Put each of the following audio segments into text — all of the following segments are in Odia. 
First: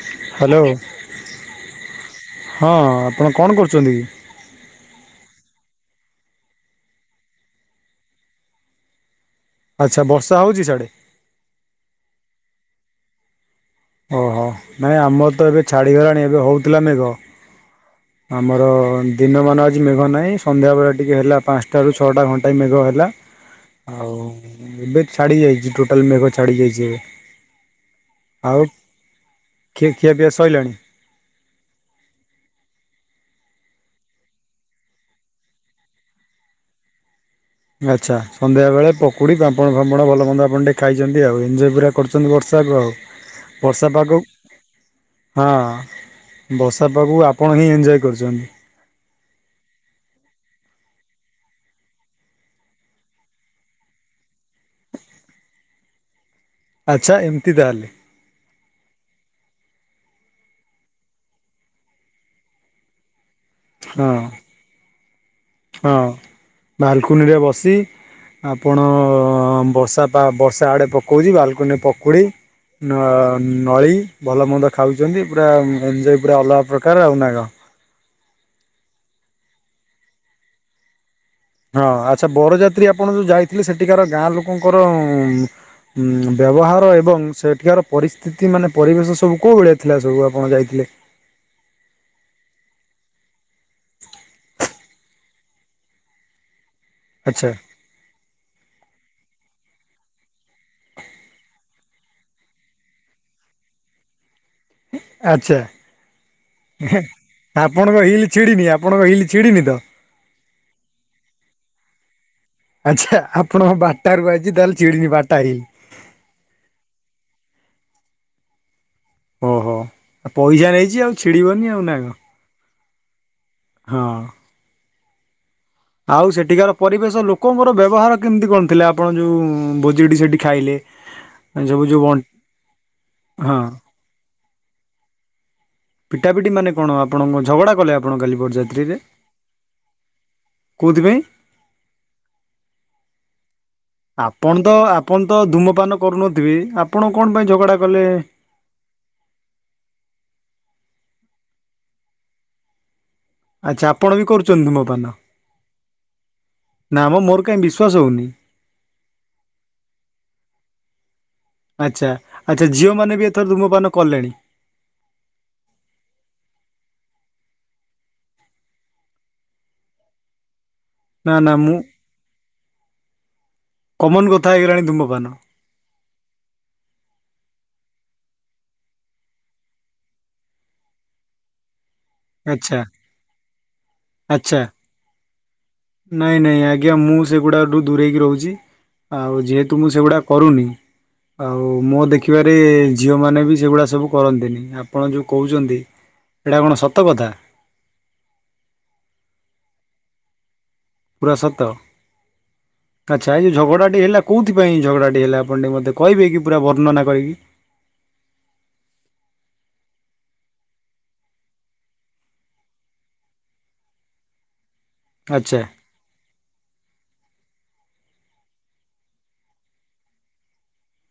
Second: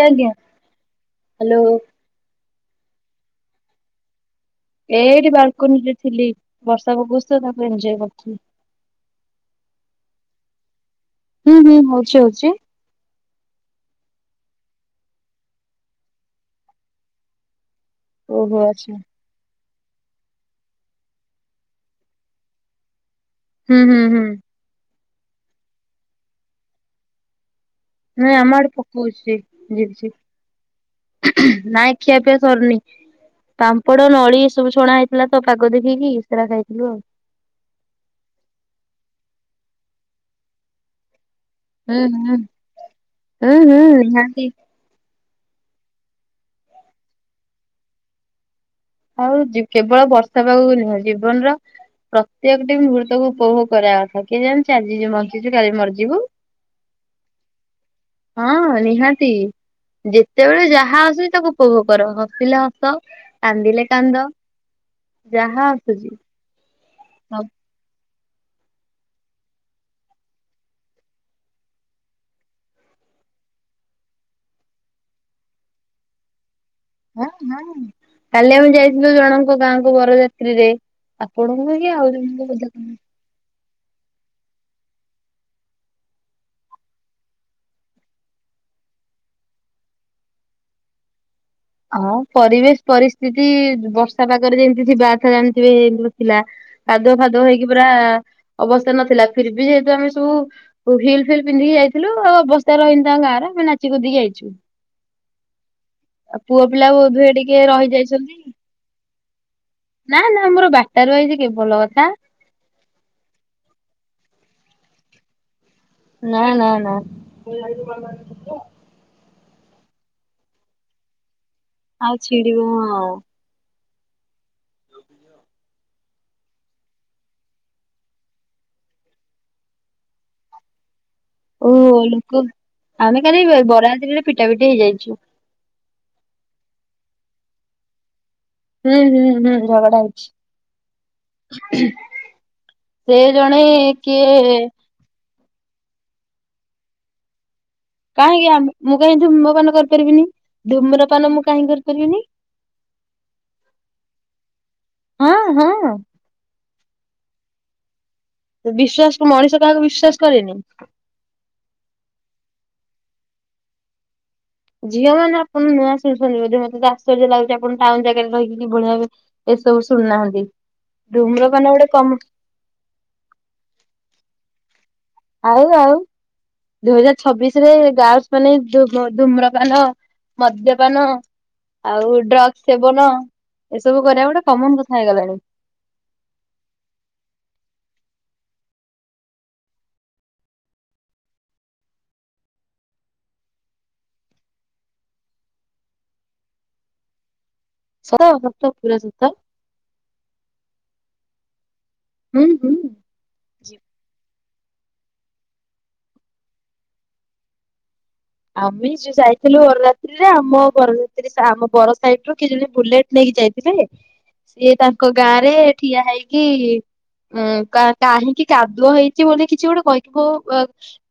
ଆଜ୍ଞା ହାଲୋ ହ୍ୟାଲୋ ହଁ ଆପଣ କଣ କରୁଚନ୍ତିକି? ଏଇଠି ବ୍ଲୁକୁନିରେ ଥିଲି ବର୍ଷା ପକଉଚିତ ତାକୁ ଏଞଜୟ କରୁଥିଲି। ଆଚ୍ଛା ବର୍ଷା ହେଉଚି ସିଆଡେ। ହୁଁ ହୁଁ ହଉଚି ହଉଚି। ଓହୋ ନାଇଁ ଆମରତ ଏବେ ଛାଡ଼ିଗଲାଣି ଏବେ ହେଉଥିଲା ମେଘ। ଓହୋ ଆମର ଆଚ୍ଛା ଦିନମାନ ଆଜି ମେଘ ନାହିଁ ସନ୍ଧ୍ୟାବେଳେ ଟିକିଏ ହେଲା ପାଞ୍ଚଟାରୁ ଛଅଟା ଘଣ୍ଟାଏ ମେଘ ହେଲା। ହୁଁ ହୁଁ ଆଉ ହୁଁ ଏବେ ଛାଡ଼ି ଯାଇଚି ଟୋଟାଲ ମେଘ ଛାଡ଼ି ଯାଇଚି ଏବେ। ନାଇଁ ଆମ ଆଉ ଆଡେ ପକଉଚି ଖିଆ ଝିପ୍ ଖିଆପିଆ ସଇଲାଣି? ଝିପ୍ ନାଇଁ ଖିଆ ପିଆ ସରିନି। ପାମ୍ପଡ଼ ନଳି ଏସବୁ ଛଣା ହେଇଥିଲାତ ପାଗ ଦେଖିକି ସେରା ଖାଇଥିଲୁ ଆଉ। ଆଚ୍ଛା ସନ୍ଧ୍ୟା ବେଳେ ପକୁଡ଼ି ପାମ୍ପଡ଼ ଫାମ୍ପଡ଼ ଭଲ ମନ୍ଦ ଆପଣଟେ ଖାଇଚନ୍ତି ଆଉ ଏଜ ପୁରା ହୁଁ କରୁଚନ୍ତି ହୁଁ ବର୍ଷାକୁ ଆଉ ହୁଁ ହୁଁ ବର୍ଷା ପାଗ ନିହାତି ହଁ ବର୍ଷା ପାଗକୁ ଆପଣହିଁ ଏଞଜୟ କରୁଚନ୍ତି। ଆଉ କେବଳ ବର୍ଷା ପାଗକୁ ନୁହେଁ ଜୀବନର ପ୍ରତ୍ୟେକଟି ମୁହୂର୍ତ୍ତକୁ ଉପଭୋଗ କରିବା କଥା କିଏ ଜାଣିଚି ଆଜି ଯିଏ ବଞ୍ଚିଚୁ କାଲି ମରିଯିବୁ। ଆଚ୍ଛା ଏମତି ତାହାଲେ। ହଁ ନିହାତି। ଯେତେବେଳେ ଯାହା ଆସୁଚି ତାକୁ ଉପଭୋଗ କର ହସିଲେ ହସ କାନ୍ଦିଲେ ହଁ। କାନ୍ଦ ଯାହା ଆସୁଚି। ମାଲକୁନିରେ ବସି ଆପଣ ବର୍ଷା ପା ବର୍ଷା ଆଡ଼େ ପକଉଚି ବାଲୁକୁନିରେ ପକୁଡ଼ି ନ ନଳି ଭଲମନ୍ଦ ଖାଉଚନ୍ତି ପୁରା ଏଞଜୟ ପୁରା ଅଲଗା ପ୍ରକା ହଁ ହଁ କାଲି ଆମେ ଯାଇଥିଲୁ ଜଣଙ୍କ ଗାଁକୁ ବରଯାତ୍ରୀରେ ଆପଣଙ୍କୁ ହଁ କି ଆଉ ଆଚ୍ଛା ଜଣଙ୍କୁ ବୋଧେ ବରଯାତ୍ରୀ ଆପଣ ଯୋଉ ଯାଇଥିଲେ ସେଠିକାର ଗାଁ ଲୋକଙ୍କର ଉଁ ବ୍ୟବହାର ଏବଂ ସେଠିକାର ପରିସ୍ଥିତି ମାନେ ପରିବେଶ ସବୁ କୋଉ ଭଳିଆ ଥିଲା ସବୁ ଆପଣ ଯାଇଥିଲେ? ହଁ ପରିବେଶ ପରିସ୍ଥିତି ବର୍ଷା ପାଗରେ ଯେମିତି ଥିବାଥ ଜାଣିଥିବେ ଯେମ ଥିଲା। କାଦୁଅ ଫାଦୁଅ ଆଚ୍ଛା ହେଇକି ପୁରା ଅବସ୍ଥାରେ ନଥିଲା ଫିରିବି ଯେହେତୁ ଆମେ ସବୁ ହିଲ୍ ଫିଲ୍ ପିନ୍ଧିକି ଯାଇଥିଲ ଆଉ ଅବସ୍ାରେ ରହନି ତାଙ୍କ ଗାଁରେ ଆମେ ନାଚି କୁଦିକି ଯାଇଚୁ। ଆଚ୍ଛା ପିଲା ବୋଧୁଏ ଟିକେ ଆପଣଙ୍କ ହିଲ୍ ରହିଯାଇଛନ୍ତି ଛିଡ଼ିନି ଆପ ଆପଣଙ୍କ ହିଲ ଛିଡିନି ତ? ନା ନା ଆମର ବାଟାରୁ ଆଇଛି କେ ଭଲ କଥା। ଆଚ୍ଛା ଆପଣଙ୍କ ବାଟାରୁ ଆଇଚି ତାହେଲେ ଛିଡିନି ବାଟା ହେଇ ନା ନା ନା। ଓହୋ ପଇସା ନେଇଛି ଆଉ ଛିଡିବନି ଆଉ ନା କଣ ଆଉ ଛିଡିବ ହଁ। ହଁ। [unintelligible] ଆଉ ସେଠିକାର ପରିବେଶ ଲୋକଙ୍କର ବ୍ୟବହାର କେମିତି କଣ ଥିଲା ଆପଣ ଯେଉଁ ଭୋଜିଟି ସେଇଠି ଖାଇଲେ। ଓ ସବୁ ଯୋଉ ବଣ୍ଟ ଲୋକ ଆମେ ଖାଲି ହଁ ବରଯାତ୍ରିରେ ପିଟା ପିଟି ହେଇଯାଇଛୁ। ପିଟା ପିଟିମାନେ କଣ ଆପଣ କଣ ଝଗଡ଼ା କଲେ ଆପଣ କାଲି ବରଯାତ୍ରି ହୁଁ ହୁଁ ହୁଁ ଝଗଡା କୋଉଥିପାଇଁ? ହେଇଛି। ସେ ଜଣେ କିଏ ଆପଣ ତ ଆପଣ ତ ଧୁମପାନ କରୁନଥିବେ ଆପଣ କଣ ପାଇଁ ଝଗଡା କାହିଁକି ମୁଁ କାହିଁକି ଧୁମପାନ କରିପାରିବିନି ଧୂମ୍ରପାନ ମୁଁ କାହିଁକି କରିପାରିବିନି ଆଚ୍ଛା ଆପଣ ବି କରୁଛନ୍ତି ଧୁମପାନ? ହଁ ହଁ ନା ମଁ ମୋର କାହିଁ ବିଶ୍ୱାସ ହଉନି। ବିଶ୍ଵାସ ମଣିଷ କାହାକୁ ବିଶ୍ଵାସ କରେନି। ଆଚ୍ଛା ଆଚ୍ଛା ଝିଅ ମାନେ ବି ଏଥର ଧୁମପାନ କଲେଣି ଝିଅ ମାନେ ଆପଣ ନୂଆ ଶୁଣୁଛନ୍ତି ବୋଧେ ମତେ ଆଶ୍ଚର୍ଯ୍ୟ ଲାଗୁଚି ଆପଣ ଟାଉନ ଜାଗାରେ ରହିକି କିଭଳିଆ ଭାବେ ଏସବୁ ଶୁଣିନାହାନ୍ତି। ନା ନା ମୁଁ କମନ କଥା ହେଇଗଲାଣି ଧୂମପାନ ଆଉ ଆଉ ଦୁଇ ହଜାର ଛବିଶରେ ଗାର୍ଲସ ମାନେ ଧୁମ୍ରପାନ ମଦ୍ୟପାନ ଆଉ ଡ୍ରଗ୍ସ ଆଚ୍ଛା ସେବନ ଏସବୁ କରିବା ଗୋଟେ ଆଚ୍ଛା। କମନ କଥା ହେଇଗଲାଣି। ନାଇଁ ନାଇଁ ଆଜ୍ଞା ମୁଁ ସେଗୁଡ଼ାଠୁ ଦୂରେଇକି ରହୁଛି। ଆଉ ଯେହେତୁ ମୁଁ ସେଗୁଡ଼ା କରୁନି ଆଉ ମୋ ଦେଖିବାରେ ଝିଅ ମାନେ ବି ସେଗୁଡା ସବୁ କରନ୍ତିନି ଆପଣ ଯୋଉ କହୁଛନ୍ତି ଏଟା କଣ ସତ କଥା? ସତ ସତ ପୁରା ସତ। ପୁରା ସତ ହୁଁ ହୁଁ। ଆଚ୍ଛା ଏ ଝଗଡ଼ାଟି ହେଲା କୋଉଥିପାଇଁ ଝଗଡ଼ାଟି ହେଲା ଆପଣ ଟିକ ମୋତେ କହିବେ କି ପୁରା ବଣ୍ଣନା କରିକି ଆମେ ଯୋଉ ଯାଇଥିଲୁ ବରରାତ୍ରିରେ ଆମ ବରଯାତ୍ରି ଆମ ବର ସାଇଡରୁ କି ଜଣ ବୁଲେଟ ନେଇକି ଯାଇଥିଲେ ସିଏ ତାଙ୍କ ଗାଁ ରେ ଆଚ୍ଛା ଠିଆ ହେଇକି ଉଁ କାହିଁକି କାଦୁଅ ହେଇଛି ବୋଲି କିଛି ଗୋଟେ କହିଥିବ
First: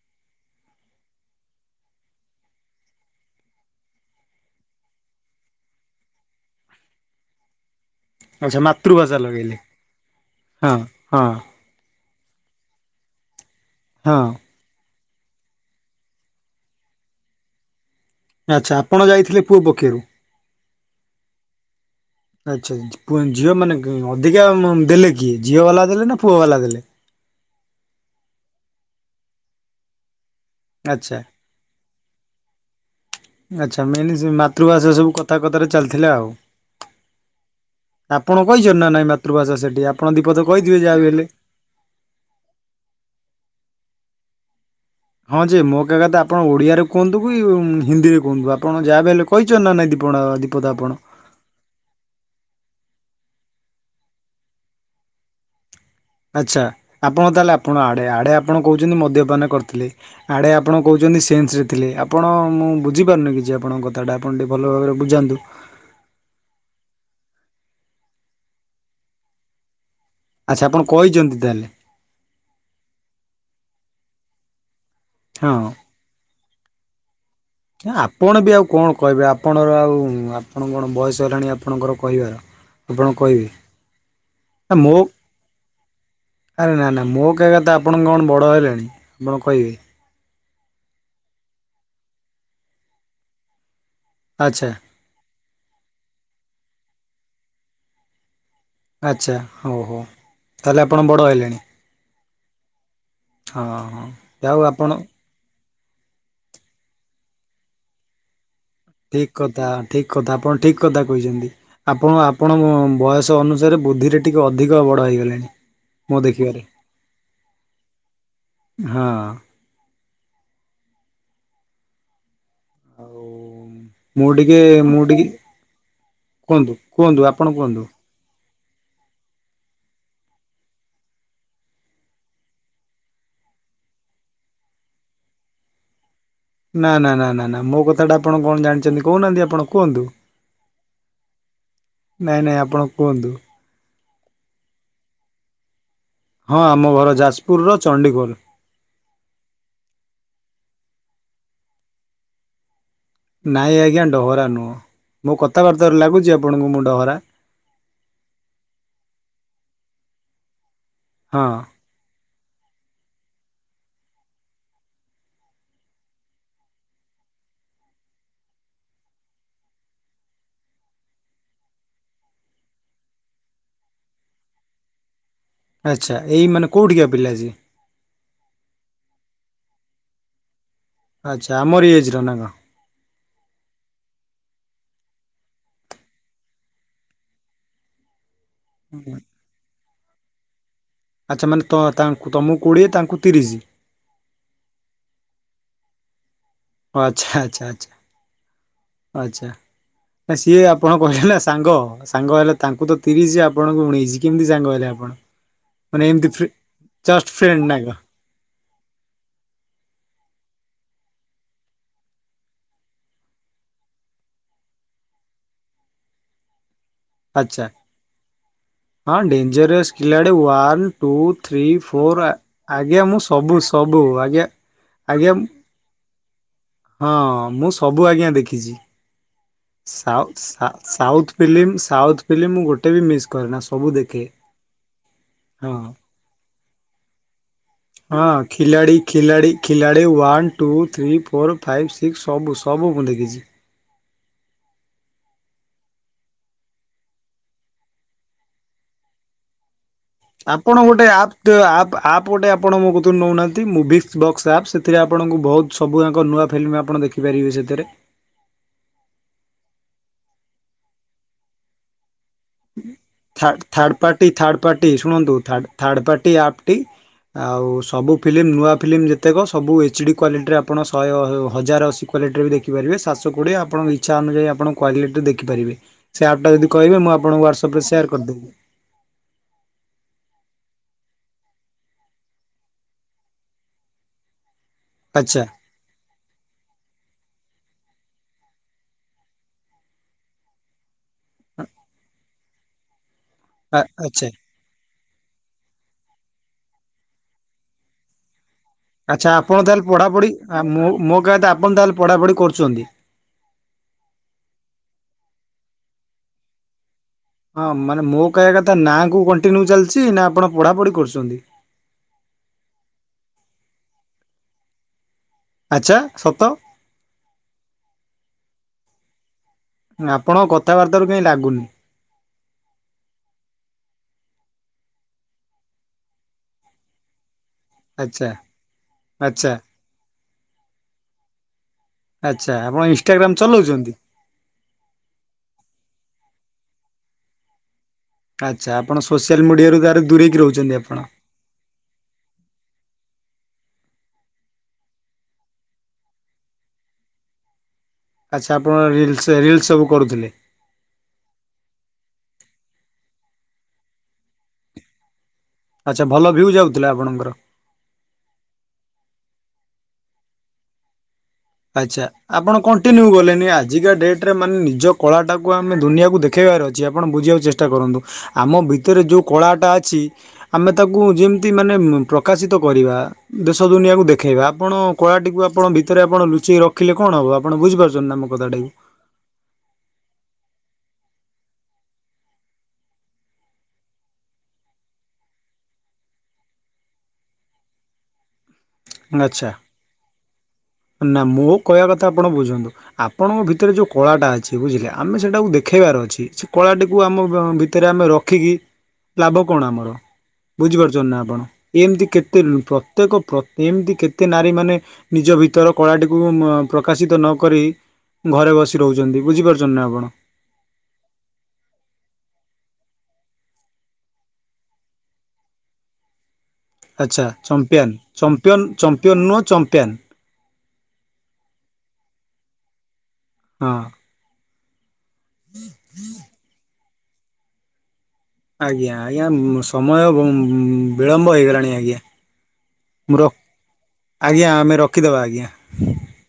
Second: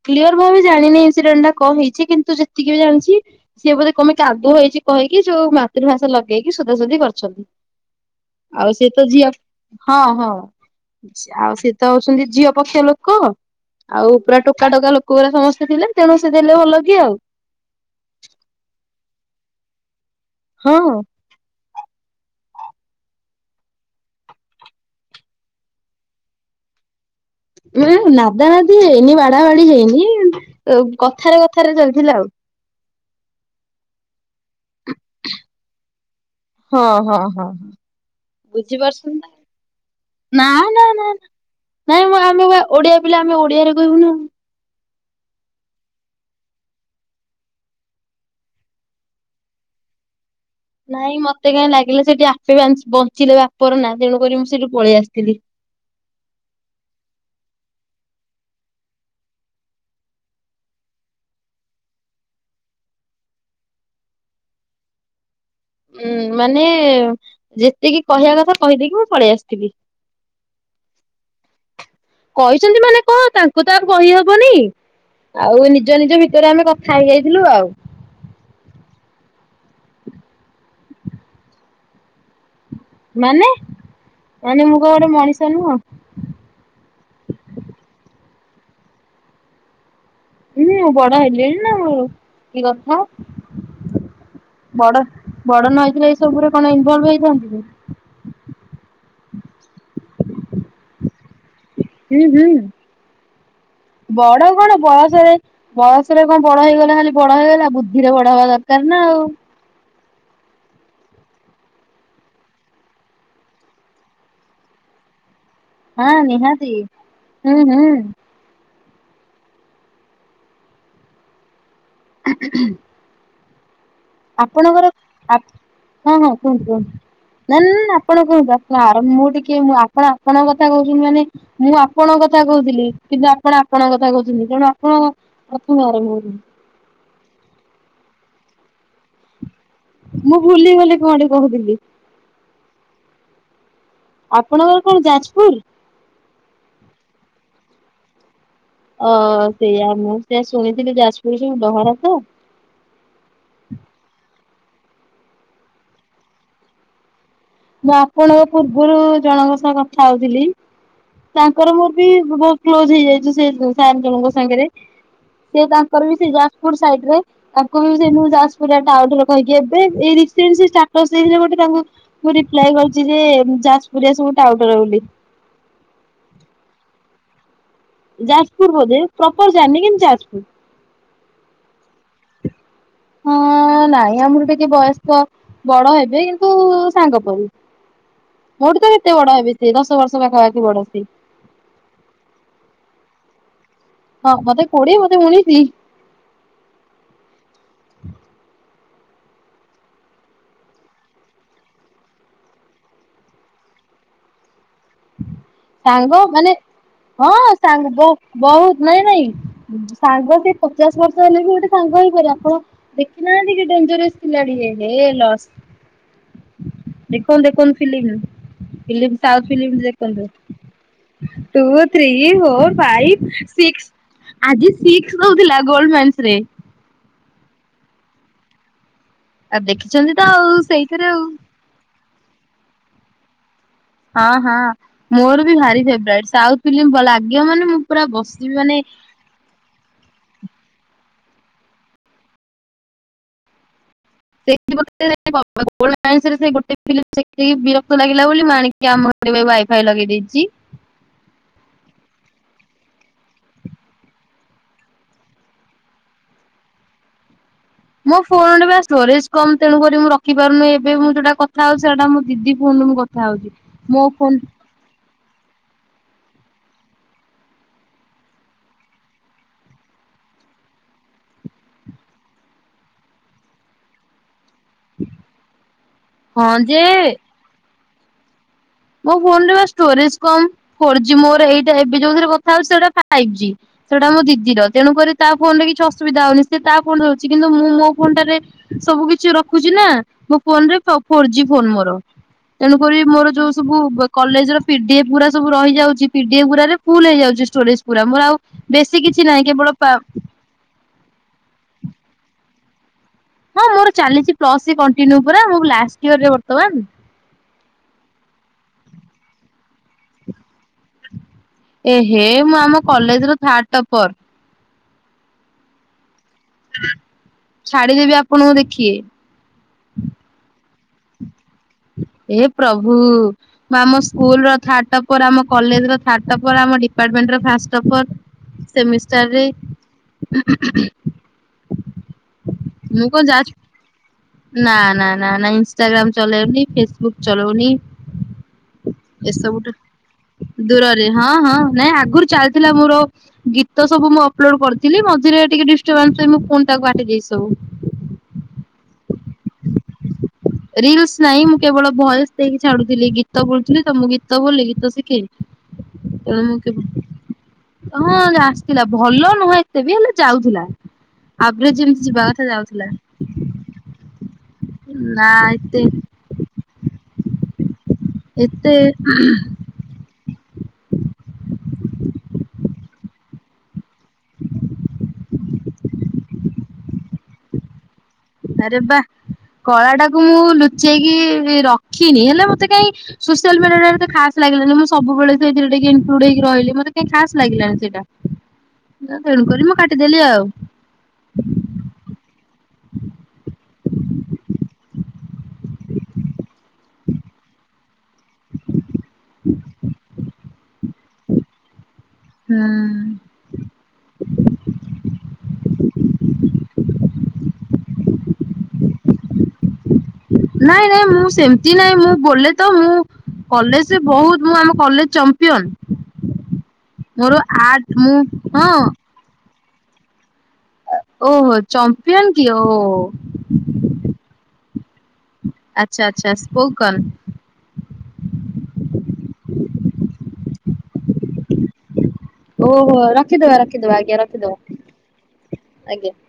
କ୍ଲିୟର ଭାବେ ଜାଣିନି ଇନ୍ସିଡେଣ୍ଟଟା କଣ ହେଇଛି କିନ୍ତୁ ଯେତିକି ବି ଜାଣିଛି ସିଏ ବୋଧେ କଣ ପାଇଁ କାଦୁଅ ହେଇଛି କହିକି ଯୋଉ ମାତୃଭାଷା ଲଗେଇକି ସୁଧାସୋଧି କରିଛନ୍ତି। ଆଚ୍ଛା ଆଉ ସେ ତ ମାତୃଭାଷା ଝିଅ ଲଗେଇଲେ ହଁ ହଁ ଆଉ ସେ ତ ହଉଛନ୍ତି ଝିଅ ପକ୍ଷ ଲୋକ ଆଉ ହଁ ପୁରା ଟୋକ ଟୋକାଟୋକା ଲୋକଗୁରା ସମସ୍ତେ ଥିଲେ ତେଣୁ ସେ ଦେଲେ ଭଲ କି ଆଉ ଆଚ୍ଛା ଆପଣ ଯାଇଥିଲେ କୋଉ ପକ୍ଷରୁ ହଁ। ଆଛା ଆଛା ଝିଅ ମାନେ ଅଧିକା ଦେଲେ କିଏ ଝିଅବାଲା ଦେଲେ ନା ପୁଅବାଲା ଦେଲେ? ନା ନାଦାନାଦି ହେଇନି ବାଡାବାଢି ହେଇନି ଆଚ୍ଛା କଥାରେ କଥାରେ ଚାଲିଥିଲା ଆଉ ଆଚ୍ଛା ମେନ୍‌ ମାତୃଭାଷା ସବୁ କଥା କଥାରେ ଚାଲିଥିଲା ଆଉ। ହଁ ହଁ ହଁ। ଆପଣ କହିଛନ୍ତି ନା ନାଇଁ ବୁଝିପାରୁଛନ୍ତି ମାତୃଭାଷା ସେଠି ଆପଣ ଦୀପଦ ନା ତ ନା କହିଥିବେ ଯାହା ନା ବି ହେଲେ। ନାଇଁ ମୁଁ ଆମେ ଓଡିଆ ପିଲା ଆମେ ଓଡିଆରେ କହିବୁ ନାଉ। ହଁ ଯେ ମୋ କହିବା କଥା ଆପଣ ଓଡିଆରେ କୁହନ୍ତୁ କି ହିନ୍ଦୀରେ କୁହନ୍ତୁ ଆପଣ ଯାହା ଭି ହେଲେ କହିଛନ୍ତି ନା ନାଇଁ ଦୀପଣ ଦି ନାଇଁ ମତେ କାହିଁ ଲାଗିଲା ସେଠି ଆପେ ବଞ୍ଚିଲେ ବାପର ନା ତେଣୁକରି ମୁଁ ସେଠୁ ପଳେଇ ଆସିଥିଲି। ଆଚ୍ଛା ଆପଣ ତାହେଲେ ଆପଣ ଆଡ଼େ ଆଡ଼େ ଆପଣ କହୁଛନ୍ତି ମଦ୍ୟପାନ କରିଥିଲେ। ଆଡ଼େ ଆପଣ କହୁଛନ୍ତି ସେନ୍ସରେ ଥିଲେ ଆପଣ ମୁଁ ବୁଝିପାରୁନି କିଛି ଆପଣଙ୍କ କଥାଟା ଆପଣ ଟିକେ ଭଲ ଭାବରେ ବୁଝାନ୍ତୁ। ଉଁ ମାନେ ଯେତିକି କହିବା କଥା କହିଦେଇକି ମୁଁ ପଳେଇ ଆସିଥିଲି। ଆଚ୍ଛା ଆପଣ କହିଛନ୍ତି ତାହେଲେ? କହିଛନ୍ତି ମାନେ କଣ ତାଙ୍କୁ ତ ଆଉ କହିହବନି। ହଁ। ଆଉ ନିଜ ନିଜ ଭିତରେ ଆମେ କଥା ହେଇଯାଇଥିଲୁ ଆଉ। ନା ଆପଣ ବି ଆଉ କଣ କହିବେ ଆପଣର ଆଉ ଆପଣ କଣ ବୟସ ହେଲାଣି ଆପଣଙ୍କର କହିବାର। ଆପଣ କହିବେ। ମାନେ ମାନେ ମୁଁ କଣ ମୋ ଗୋଟେ ମଣିଷ ନୁହଁ। ଆରେ ନା ନା ମୋ କହିବା ଆପଣଙ୍କ କଣ ବଡ଼ ହେଲାଣି ଆପଣ କହିବେ। ହୁଁ ବଡ ହେଲିଣି ନା ମୋର କି କଥା ଆଚ୍ଛା ବଡ ବଡ ନଇଥିଲେ ଏଇ ସବୁରେ କଣ ଇନ୍‌ଭଲ୍‌ଭ ହେଇଥାନ୍ତି କି। ଆଚ୍ଛା ହଉ ହଉ ତାହେଲେ ଆପଣ ବଡ଼ ହେଲେଣି। ହୁଁ ହୁଁ ହଁ ହଁ ବଡ ଯାଉ କଣ ଆପଣ ବୟସରେ ବୟସରେ କଣ ବଡ ହେଇଗଲା ଖାଲି ବଡ ହେଇଗଲା ବୁଦ୍ଧିରେ ବଡ ହବା ଦରକାର। ନା ଆଉ ଠିକ୍ କଥା ଠିକ୍ କଥା ଆପଣ ଠିକ୍ କଥା କହିଛନ୍ତି। ଆପଣ ଆପଣଙ୍କ ବୟସ ଅନୁସାରେ ବୁଦ୍ଧିରେ ଟିକେ ଅଧିକ ବଡ଼ ହେଇଗଲେଣି। ହଁ ମୋ ଦେଖିବାରେ ନିହାତି ହୁଁ ହୁଁ। ହଁ। ହଁ ଆଉ ମୁଁ ଟିକେ ମୁଁ ଟିକେ କୁହନ୍ତୁ କୁହନ୍ତୁ ଆପଣ ନା ନା କୁହନ୍ତୁ। ନା ଆପଣ କହୁନ୍ତୁ ଆ ଆ ମୁଁ ଟିକେ ଆପଣ ଆପଣଙ୍କ କଥା କହୁଛନ୍ତି ମାନେ ମୁଁ ଆପଣଙ୍କ କଥା କହୁଥିଲି କିନ୍ତୁ ଆପଣ ଆପଣଙ୍କ କଥା କହୁଛନ୍ତି ତେଣୁ ଆପଣ [unintelligible] ନା ନା ନା ନା ନା ମୋ କଥାଟା ଆପଣ କଣ ଜାଣିଛନ୍ତି କହୁନାହାନ୍ତି ଆପଣ। କୁହନ୍ତୁ ମୁଁ ଭୁଲି ଗଲି କଣ ଗୋଟେ କହୁଥିଲି। ନାଇଁ ନାଇଁ ଆପଣ କୁହନ୍ତୁ ଆପଣଙ୍କର କଣ ଯାଜପୁର? ହଁ ଆମ ଘର ଯାଜପୁରର ଚଣ୍ଡିଖୋଲ ଅ ସେଇଆ ମୁଁ ସେଇଆ ଶୁଣିଥିଲି ଯାଜପୁର ଡହରା ତ। ନାଇଁ ଆଜ୍ଞା ଡହରା ନୁହଁ ମୁଁ କଥାବାର୍ତ୍ତାରୁ ଲାଗୁଛି ଆପଣଙ୍କୁ ମୁଁ ଡହରା? ମୁଁ ଆପଣଙ୍କ ପୂର୍ବରୁ ଜଣଙ୍କ ସହ କଥା ହଉଥିଲି ହଁ ତାଙ୍କର ମୋର ବି ବହୁତ କ୍ଲୋଜ ହେଇଯାଇଚି ସେ ସାର୍ ଜଣଙ୍କ ସାଙ୍ଗରେ ସେ ତାଙ୍କର ବି ସେଇ ଯାଜପୁର ସାଇଡ୍‌ରେ। ତାଙ୍କୁ ବି ସେଇ ଯାଜପୁରା ଆଉ କହିକି ଏବେ ଏଇ ରିସେଣ୍ଟ ସେଇ ଷ୍ଟାଟସ ଦେଇଥିଲେ ଗୋଟେ ତା ମୁଁ ରିପ୍ଲାଏ କରୁଛି ଯେ ଯାଜପୁରିଆ ସବୁ ଟାଉଟର ବୋଲି। ଆଚ୍ଛା ଏଇ ମାନେ କୋଉଠିଆ ପିଲା ସେ? ଯାଜପୁର ବୋଧେ ପ୍ରପର ଜାଣିନି କିନ୍ତ ଯାଜପୁର। ଆଚ୍ଛା ଆମର ଏଜ୍‌ ର ନା କଣ? ହଁ ନାଇଁ ଆମର ଟିକେ ବୟସ୍କ ବଡ ହେବେ କିନ୍ତୁ ସାଙ୍ଗ ପରି। ମୋଠୁ ତ କେତେ ବଡ ହେବ ସିଏ ଦଶ ବର୍ଷ ପାଖାପାଖି ବଡ ସେ ଆଚ୍ଛା ମାନେ ତ ତାଙ୍କୁ ତୁମକୁ କୋଡ଼ିଏ ତାଙ୍କୁ ତିରିଶ। ହଁ ମତେ କୋଡିଏ ମତେ ଉଣେଇସି। ଆଚ୍ଛା ଆଚ୍ଛା ଆଚ୍ଛା ଆଚ୍ଛା। ନା ସିଏ ଆପଣ କହିଲେ ନା ସାଙ୍ଗ ସାଙ୍ଗ ହେଲେ ତାଙ୍କୁ ତ ତିରିଶ ଆପଣଙ୍କୁ ଉଣେଇସି କେମିତି ସାଙ୍ଗ ହେଲେ ଆ ସାଙ୍ଗ ମାନେ ଜଷ୍ଟ ହଁ ଫ୍ରେଣ୍ଡ ନା ସାଙ୍ଗ କଣ? ବ ବହୁତ ନାଇଁ ନାଇଁ ଉଁ ସାଙ୍ଗ ସେ ପଚାଶ ବର୍ଷ ହେଲେ ବି ଗୋଟେ ସାଙ୍ଗ ହେଇପାରେ ଆପଣ ଦେଖି ନାହାନ୍ତିି କି ଡେଞ୍ଜରସ୍ ଥିଲା ଟିକେ ଏହେ ଲସ୍। ଦେଖନ୍ତୁ ଆଚ୍ଛା ଦେଖନ୍ତୁ ଫିଲ୍ଳିମ୍ ରୁ ହଁ ଫିଲିଙ୍ଗ୍ସ ଆଉ ଫିଲ୍ମମ ଡେଞ୍ଜରିୟସ୍ ଦେଖନ୍ତୁ Khiladi one two three two three four ଆ ଫୋର୍ ଆଜ୍ଞା ମୁଁ ଫାଇଭ ସବୁ ସିକ୍ସ ସବୁ ଆଜ୍ଞା ଆଜି ସିକ୍ସି ଆଜ୍ଞା ଦଉଥିଲା ଗୋଲଡ ମନ୍ସ ରେ। ହଁ ମୁଁ ସବୁ ଆଜ୍ଞା ଦେଖିଛି। ଆଉ ଦେଖିଛନ୍ତି ତ ସାଓ ଆଉ ସା ସେଇଥିରେ ଆଉ ସାଉଥ୍ ଫିଲ୍ମମ ସାଉଥ୍ ଫିଲ୍ମମ ଗୋଟେ ବି ମିସ୍ କରିନ ସ ହଁ ହଁ ମୋର ବି ଭାରି ଫେବରାଇଟ୍ ସାଉଥ୍ ଫିଲ୍ମମ ବ ଲାଗିବ ମାନେ ମୁଁ ପୁରା ବସିବି ମାନେ ଖିଲାଡ଼ି ଖିଲାଡ଼ି one two three four five six ସବୁ ସବୁ ମୁଁ ଦେଖିଛି। [unintelligible] ସେ ଗୋଟେ ଫିଲ୍ମିମ ଦେଖିକି ବିରକ୍ତ ଲାଗିଲା ବୋଲି ମୁଁ ଆଣି କି ଆମ ହେପଟେ ୱାଇ ଫାଇ ଲଗେଇ ଦେଇଛି। ଆପଣ ଗୋଟେ ଆପ୍ ଦ ଆପ୍ ଅପ୍ ଗୋଟେ ଆପଣ ମୋ କତିରୁ ନେଉନାହାଁନ୍ତି ମୁଭିକ୍ସ୍ ବକ୍ସ ଆପ୍ ସେ ସେଥିରେ ଆପଣଙ୍କୁ ବହୁତ ସବୁଯାକ ନୂଆ ଫିଲ୍ମ ଆପଣ ଦେଖିପାରିବେ ସେଥିରେ। ମୋ ଫୋନ ବା ଷ୍ଟୋରେଜ୍ କମ୍ ତେଣୁ କରି ମୁଁଖିପାରୁନି ଏବେ ମୁଁ ଯୋଉଟା କଥାଉ ସେଇଟା ମୋ ଦିଦି ଫୋନ୍ ରେ ମୁଁ କଥା ହଉଛି ମୋ ଫୋନ ପଟି ଶୁଣନ୍ତୁ ଥାର୍ଡ଼ ଥାଡ୍ ପାଟି ଆପ୍ ଟି ଆଉ ସବୁ ଫିଲ୍ମମ ନୂଆ ଫିଲ୍ମମ ଯେତେକ ସବୁ ଏଚ୍ଡ଼ି କ୍ୱାଲିଟିରେ ଆପଣ ଶହେ ହ ହଜାର ଅଶି କ୍ୱାଲିଟ୍ରରବି ଦେଖିପାରିବେ ସାତସ କୋଡିଏ ଆପଣଙ୍କଇଚ୍ଛା ଅନୁଯାୟି ଆପଣ କ୍ୱାଲିଟ ଦେଖିପାରିବେ ସେ ଆପ୍ ହଁ ଯଦି ଯେ କହିବେ ମୁଁ ଆପଣଙ୍କୁ ହ୍ୱାଟ୍ସପ ରେ ସେୟାର୍ କରିଦେବି। ମୋ ଫୋନ୍ ରେ ବା ଷ୍ଟୋରେଜ କମ୍ ଫୋର ଜି ମୋର ଏଇଟା ଏବେ ଯୋଉ ଥିରେ କଥା ‌ହଉଛି ସେଇଟା ଫାଇପ ଜି। ସେଇଟା ଆମ ଦିଦିର ତେଣୁ କରି ତା ଆଚ୍ଛା ଫୋନରେ କିଛି ଅସୁବିଧା ହଉନି ସ ସେ ତା ଫୋନ ଧରୁଛି କିନ୍ତୁ ମୁଁ ମୋ ଫୋନ ଟାରେ ସବୁ କିଛି ରଖୁଛି ନା ମୋ ଫୋନରେ ସ ଫୋର୍ ଜି ଫୋନ ମୋର ତେଣୁକରି ମୋର ଯୋଉ ସବୁ ବ ଆଚ୍ଛା। କଲେଜ ର ପିଡିଏଫ୍ ପୁରା ସବୁ ରହିଯାଉଛି ପିଡିଏଫ୍ ପୁରାରେ ଫୁଲ ହେଇଯାଉଛି ଷ୍ଟୋରେଜ ପୁରା ମୋର ଆଉ ବେଶୀ କିଛି ନାହିଁ କେବଳ ପା ଆ ମୁଁ ମୋ କହିବାକଥା ଆପଣ ତାହେଲେ ପଢ଼ାପଢ଼ି କରୁଛନ୍ତି? ହଁ ମୋର ଚାଲିଛି ପ୍ଲସଥ୍ରି କଣ୍ଟିନ୍ୟୁ ପୁରା ମୁଁ ଲାଷ୍ଟ ଇୟର ରେ ବର୍ତ୍ତମାନ ହଁ ମାନେ ମୋ କହିବା କଥା ନାକୁ କଣ୍ଟିନ୍ୟୁ ଚାଲିଛି ନା ଆପଣ ପଢାପଢି କରୁଛନ୍ତି? ଏ ହେ ମୁଁ ଆମ କଲେଜ ର ଥାର୍ଡ ଟପର୍। ଆଚ୍ଛା ସତ? ଛାଡି ଦେବି ଆପଣଙ୍କୁ ଦେଖିଏ? ଆପଣଙ୍କ କଥାବାର୍ତ୍ତାରୁ କହିଁ ଲାଗୁନି। ଏ ପ୍ରଭୁ। ଆମ ସ୍କୁଲ ର ଥାର୍ଡ ଟପର ଆମ କଲେଜ ର ଥାର୍ଡ ଟପର ଆମ ଡିପାର୍ଟମେଣ୍ଟ ର ଫାଷ୍ଟ ଟପର ଆଚ୍ଛା ସେମିଷ୍ଟାର ରେ ଆଚ୍ଛା। ହୁଁ ହୁଁ ହୁଁ ଆଚ୍ଛା ଆପଣ ଇନଷ୍ଟାଗ୍ରାମ୍ ଯାଚ୍ ଚଲଉଛନ୍ତି? ନା ନା ନା ନା ଇଷ୍ଟାଗ୍ରାମ ଚଲଉନି ଫେସବୁକ୍ ଚଲଉନି? ଆଚ୍ଛା ଆପଣ ସୋସିଆଲ୍ ଏସବୁଠୁ ମିଡ଼ିଆରୁ ତାରେ ଦୂରେଇକି ରହୁଛନ୍ତି ଦୂରରେ ଆପଣ? ହଁ ହଁ ନାଇଁ ଆଗରୁ ଚାଲିଥିଲା ମୋର ଗୀତ ସବୁ ମୁଁ ଅପଲୋଡ କରିଥିଲି ମଝିରେ ଟିକେ ଡିଷ୍ଟବାନ୍ସ ପାଇଁ ମୁଁ ପୁଣି ତାକୁ କାଟିଦେଇଛି ସବୁ। ଆଚ୍ଛା ଆପଣ ରିଲ୍ସ ରିଲ୍ସ ସବୁ କରୁଥିଲେ। ରିଲ୍ସ ନାଇ ମୁଁ କେବଳ ଭଏସ ଦେଇକି ଛାଡୁଥିଲି ଗୀତ ବୁଲୁଥିଲି ତ ମୁଁ ଗୀତ ବୋଲି ଗୀତ ଶିଖେଇ। ଆଚ୍ଛା ଭଲ ଉ ଭିଉ ମୁଁ ଯାଉଥିଲା ଆପଣଙ୍କର। କେବେ ହଁ ଆସିଥିଲା ଭଲ ନୁହଁ ଏତେ ବି ହେଲେ ଯାଉଥିଲା। ଆଭରେଜ ଯେମିତି ଆଚ୍ଛା ଯିବା କଥା ଆପଣ ଯାଉଥିଲା କଣ୍ଟିନ୍ୟୁ କଲେନି ଆଜିକା ଡେଟ ରେ ମାନେ ନିଜ କଳା ନା ଟାକୁ ଆମେ ଏତେ ଦୁନିଆକୁ ଦେ ଦେଖେଇବାର ଅଛି ଆପଣ ବୁଝିବାକୁ ଚେଷ୍ଟା କରନ୍ତୁ ଆମ ଏତେ ଭିତରେ ଯେଉଁ କଳାଟା ଅଛି ଆମେ ତାକୁ ଯେମିତି ମାନେ ପ୍ରକାଶିତ କରିବା ଦେଶ ଦୁନିଆକୁ ଦେ ଦେଖାଇବା ଆପଣ କଳାଟିକୁ ଆପଣ ଭିତରେ ଆପଣ ଲୁଚେଇକ ରଖିଲେ କଣ ହେବ ଆପଣ ବୁଝିପାରୁଛନ୍ତି ନା ମ ଆରେ ବା କଳା ଟାକୁ ମୁଁ ଲୁଚେଇକି ରଖିନି ହେଲେ ମତେ କାଇଁ ସୋସିଆଲ ମିଡିଆରେ ମୋତେ ଖସ୍ ଲାଗିଲାନି ମୁଁ ସବୁ ବେଳେ ସେଥିରେ ଟିକେ ଇନକ୍ଲୁଡ ହେଇକି ରହିଲି ମତେ କାଇଁ ଖାସ୍ ଲାଗିଲାନି ସେଟା। ନା ଆଚ୍ଛା ତେଣୁକରି ମୁଁ କାଟିଦେଲି ଆଉ। ନା ମୁଁ କହିବା କଥା ଆପଣ ବୁଝନ୍ତୁ। ଆପଣଙ୍କ ଭିତରେ ଯୋଉ କଳାଟା ଅଛି ବୁଝିଲେ ଆମେ ସେଟାକୁ ଦେଖେଇବାର ଅଛି ସେ କଳାଟିକୁ ଆମ ଭିତରେ ଆମେ ର ରଖିକି ଲାଭ କଣ ଆମର ବୁଝିପାରୁଛ ନା ଆପଣ ଏମିତି କେତେ ଲୋ ପ୍ର ହୁଁ। ପ୍ରତ୍ୟେକ ପ୍ର ଏମିତି କେତେ ନାରୀମାନୋନ ନିଜ ଭିତର କଳାଟିକୁ ପ୍ରକାଶିତ ନକରି ଘରେ ବସି ରହୁଛନ୍ତି ବୁଝିପାରୁଛନ୍ତି ନା ଆପଣ? ନାଇଁ ନାଇଁ ମୁଁ ସେମତି ନାଇଁ ମୁଁ ବୋଲେ ତ ମୁଁ କଲେଜ ବହୁତ ମୁଁ ଆମ କଲେଜ ଚମ୍ପିୟନ। ଆଚ୍ଛା ମୋର ଚମ୍ପିଆନ୍ ଆର୍ଟ ମୁଁ ଚମ୍ପିୟ ହଁ ଚମ୍ପିୟନ୍ ନୁହଁ ଚମ୍ପିଆନ୍। ଓହୋ ଚମ୍ପିୟନ କି ଓ। ହଁ। ଆଚ୍ଛା ଆଚ୍ଛା ସ୍ପୋକନ। ଆଜ୍ଞା ଆଜ୍ଞା ମ୍ - ସମୟ ମ୍ -ବିଳମ୍ବ ହେଇଗଲାଣି ଆଜ୍ଞା। ଓହୋ ମୁଁ ରଖିଦେବା ରଖିଦବା ଆଜ୍ଞା ଆମେ ରଖିଦବା ରଖିଦେବା ଆଜ୍ଞା। ଆଜ୍ଞା।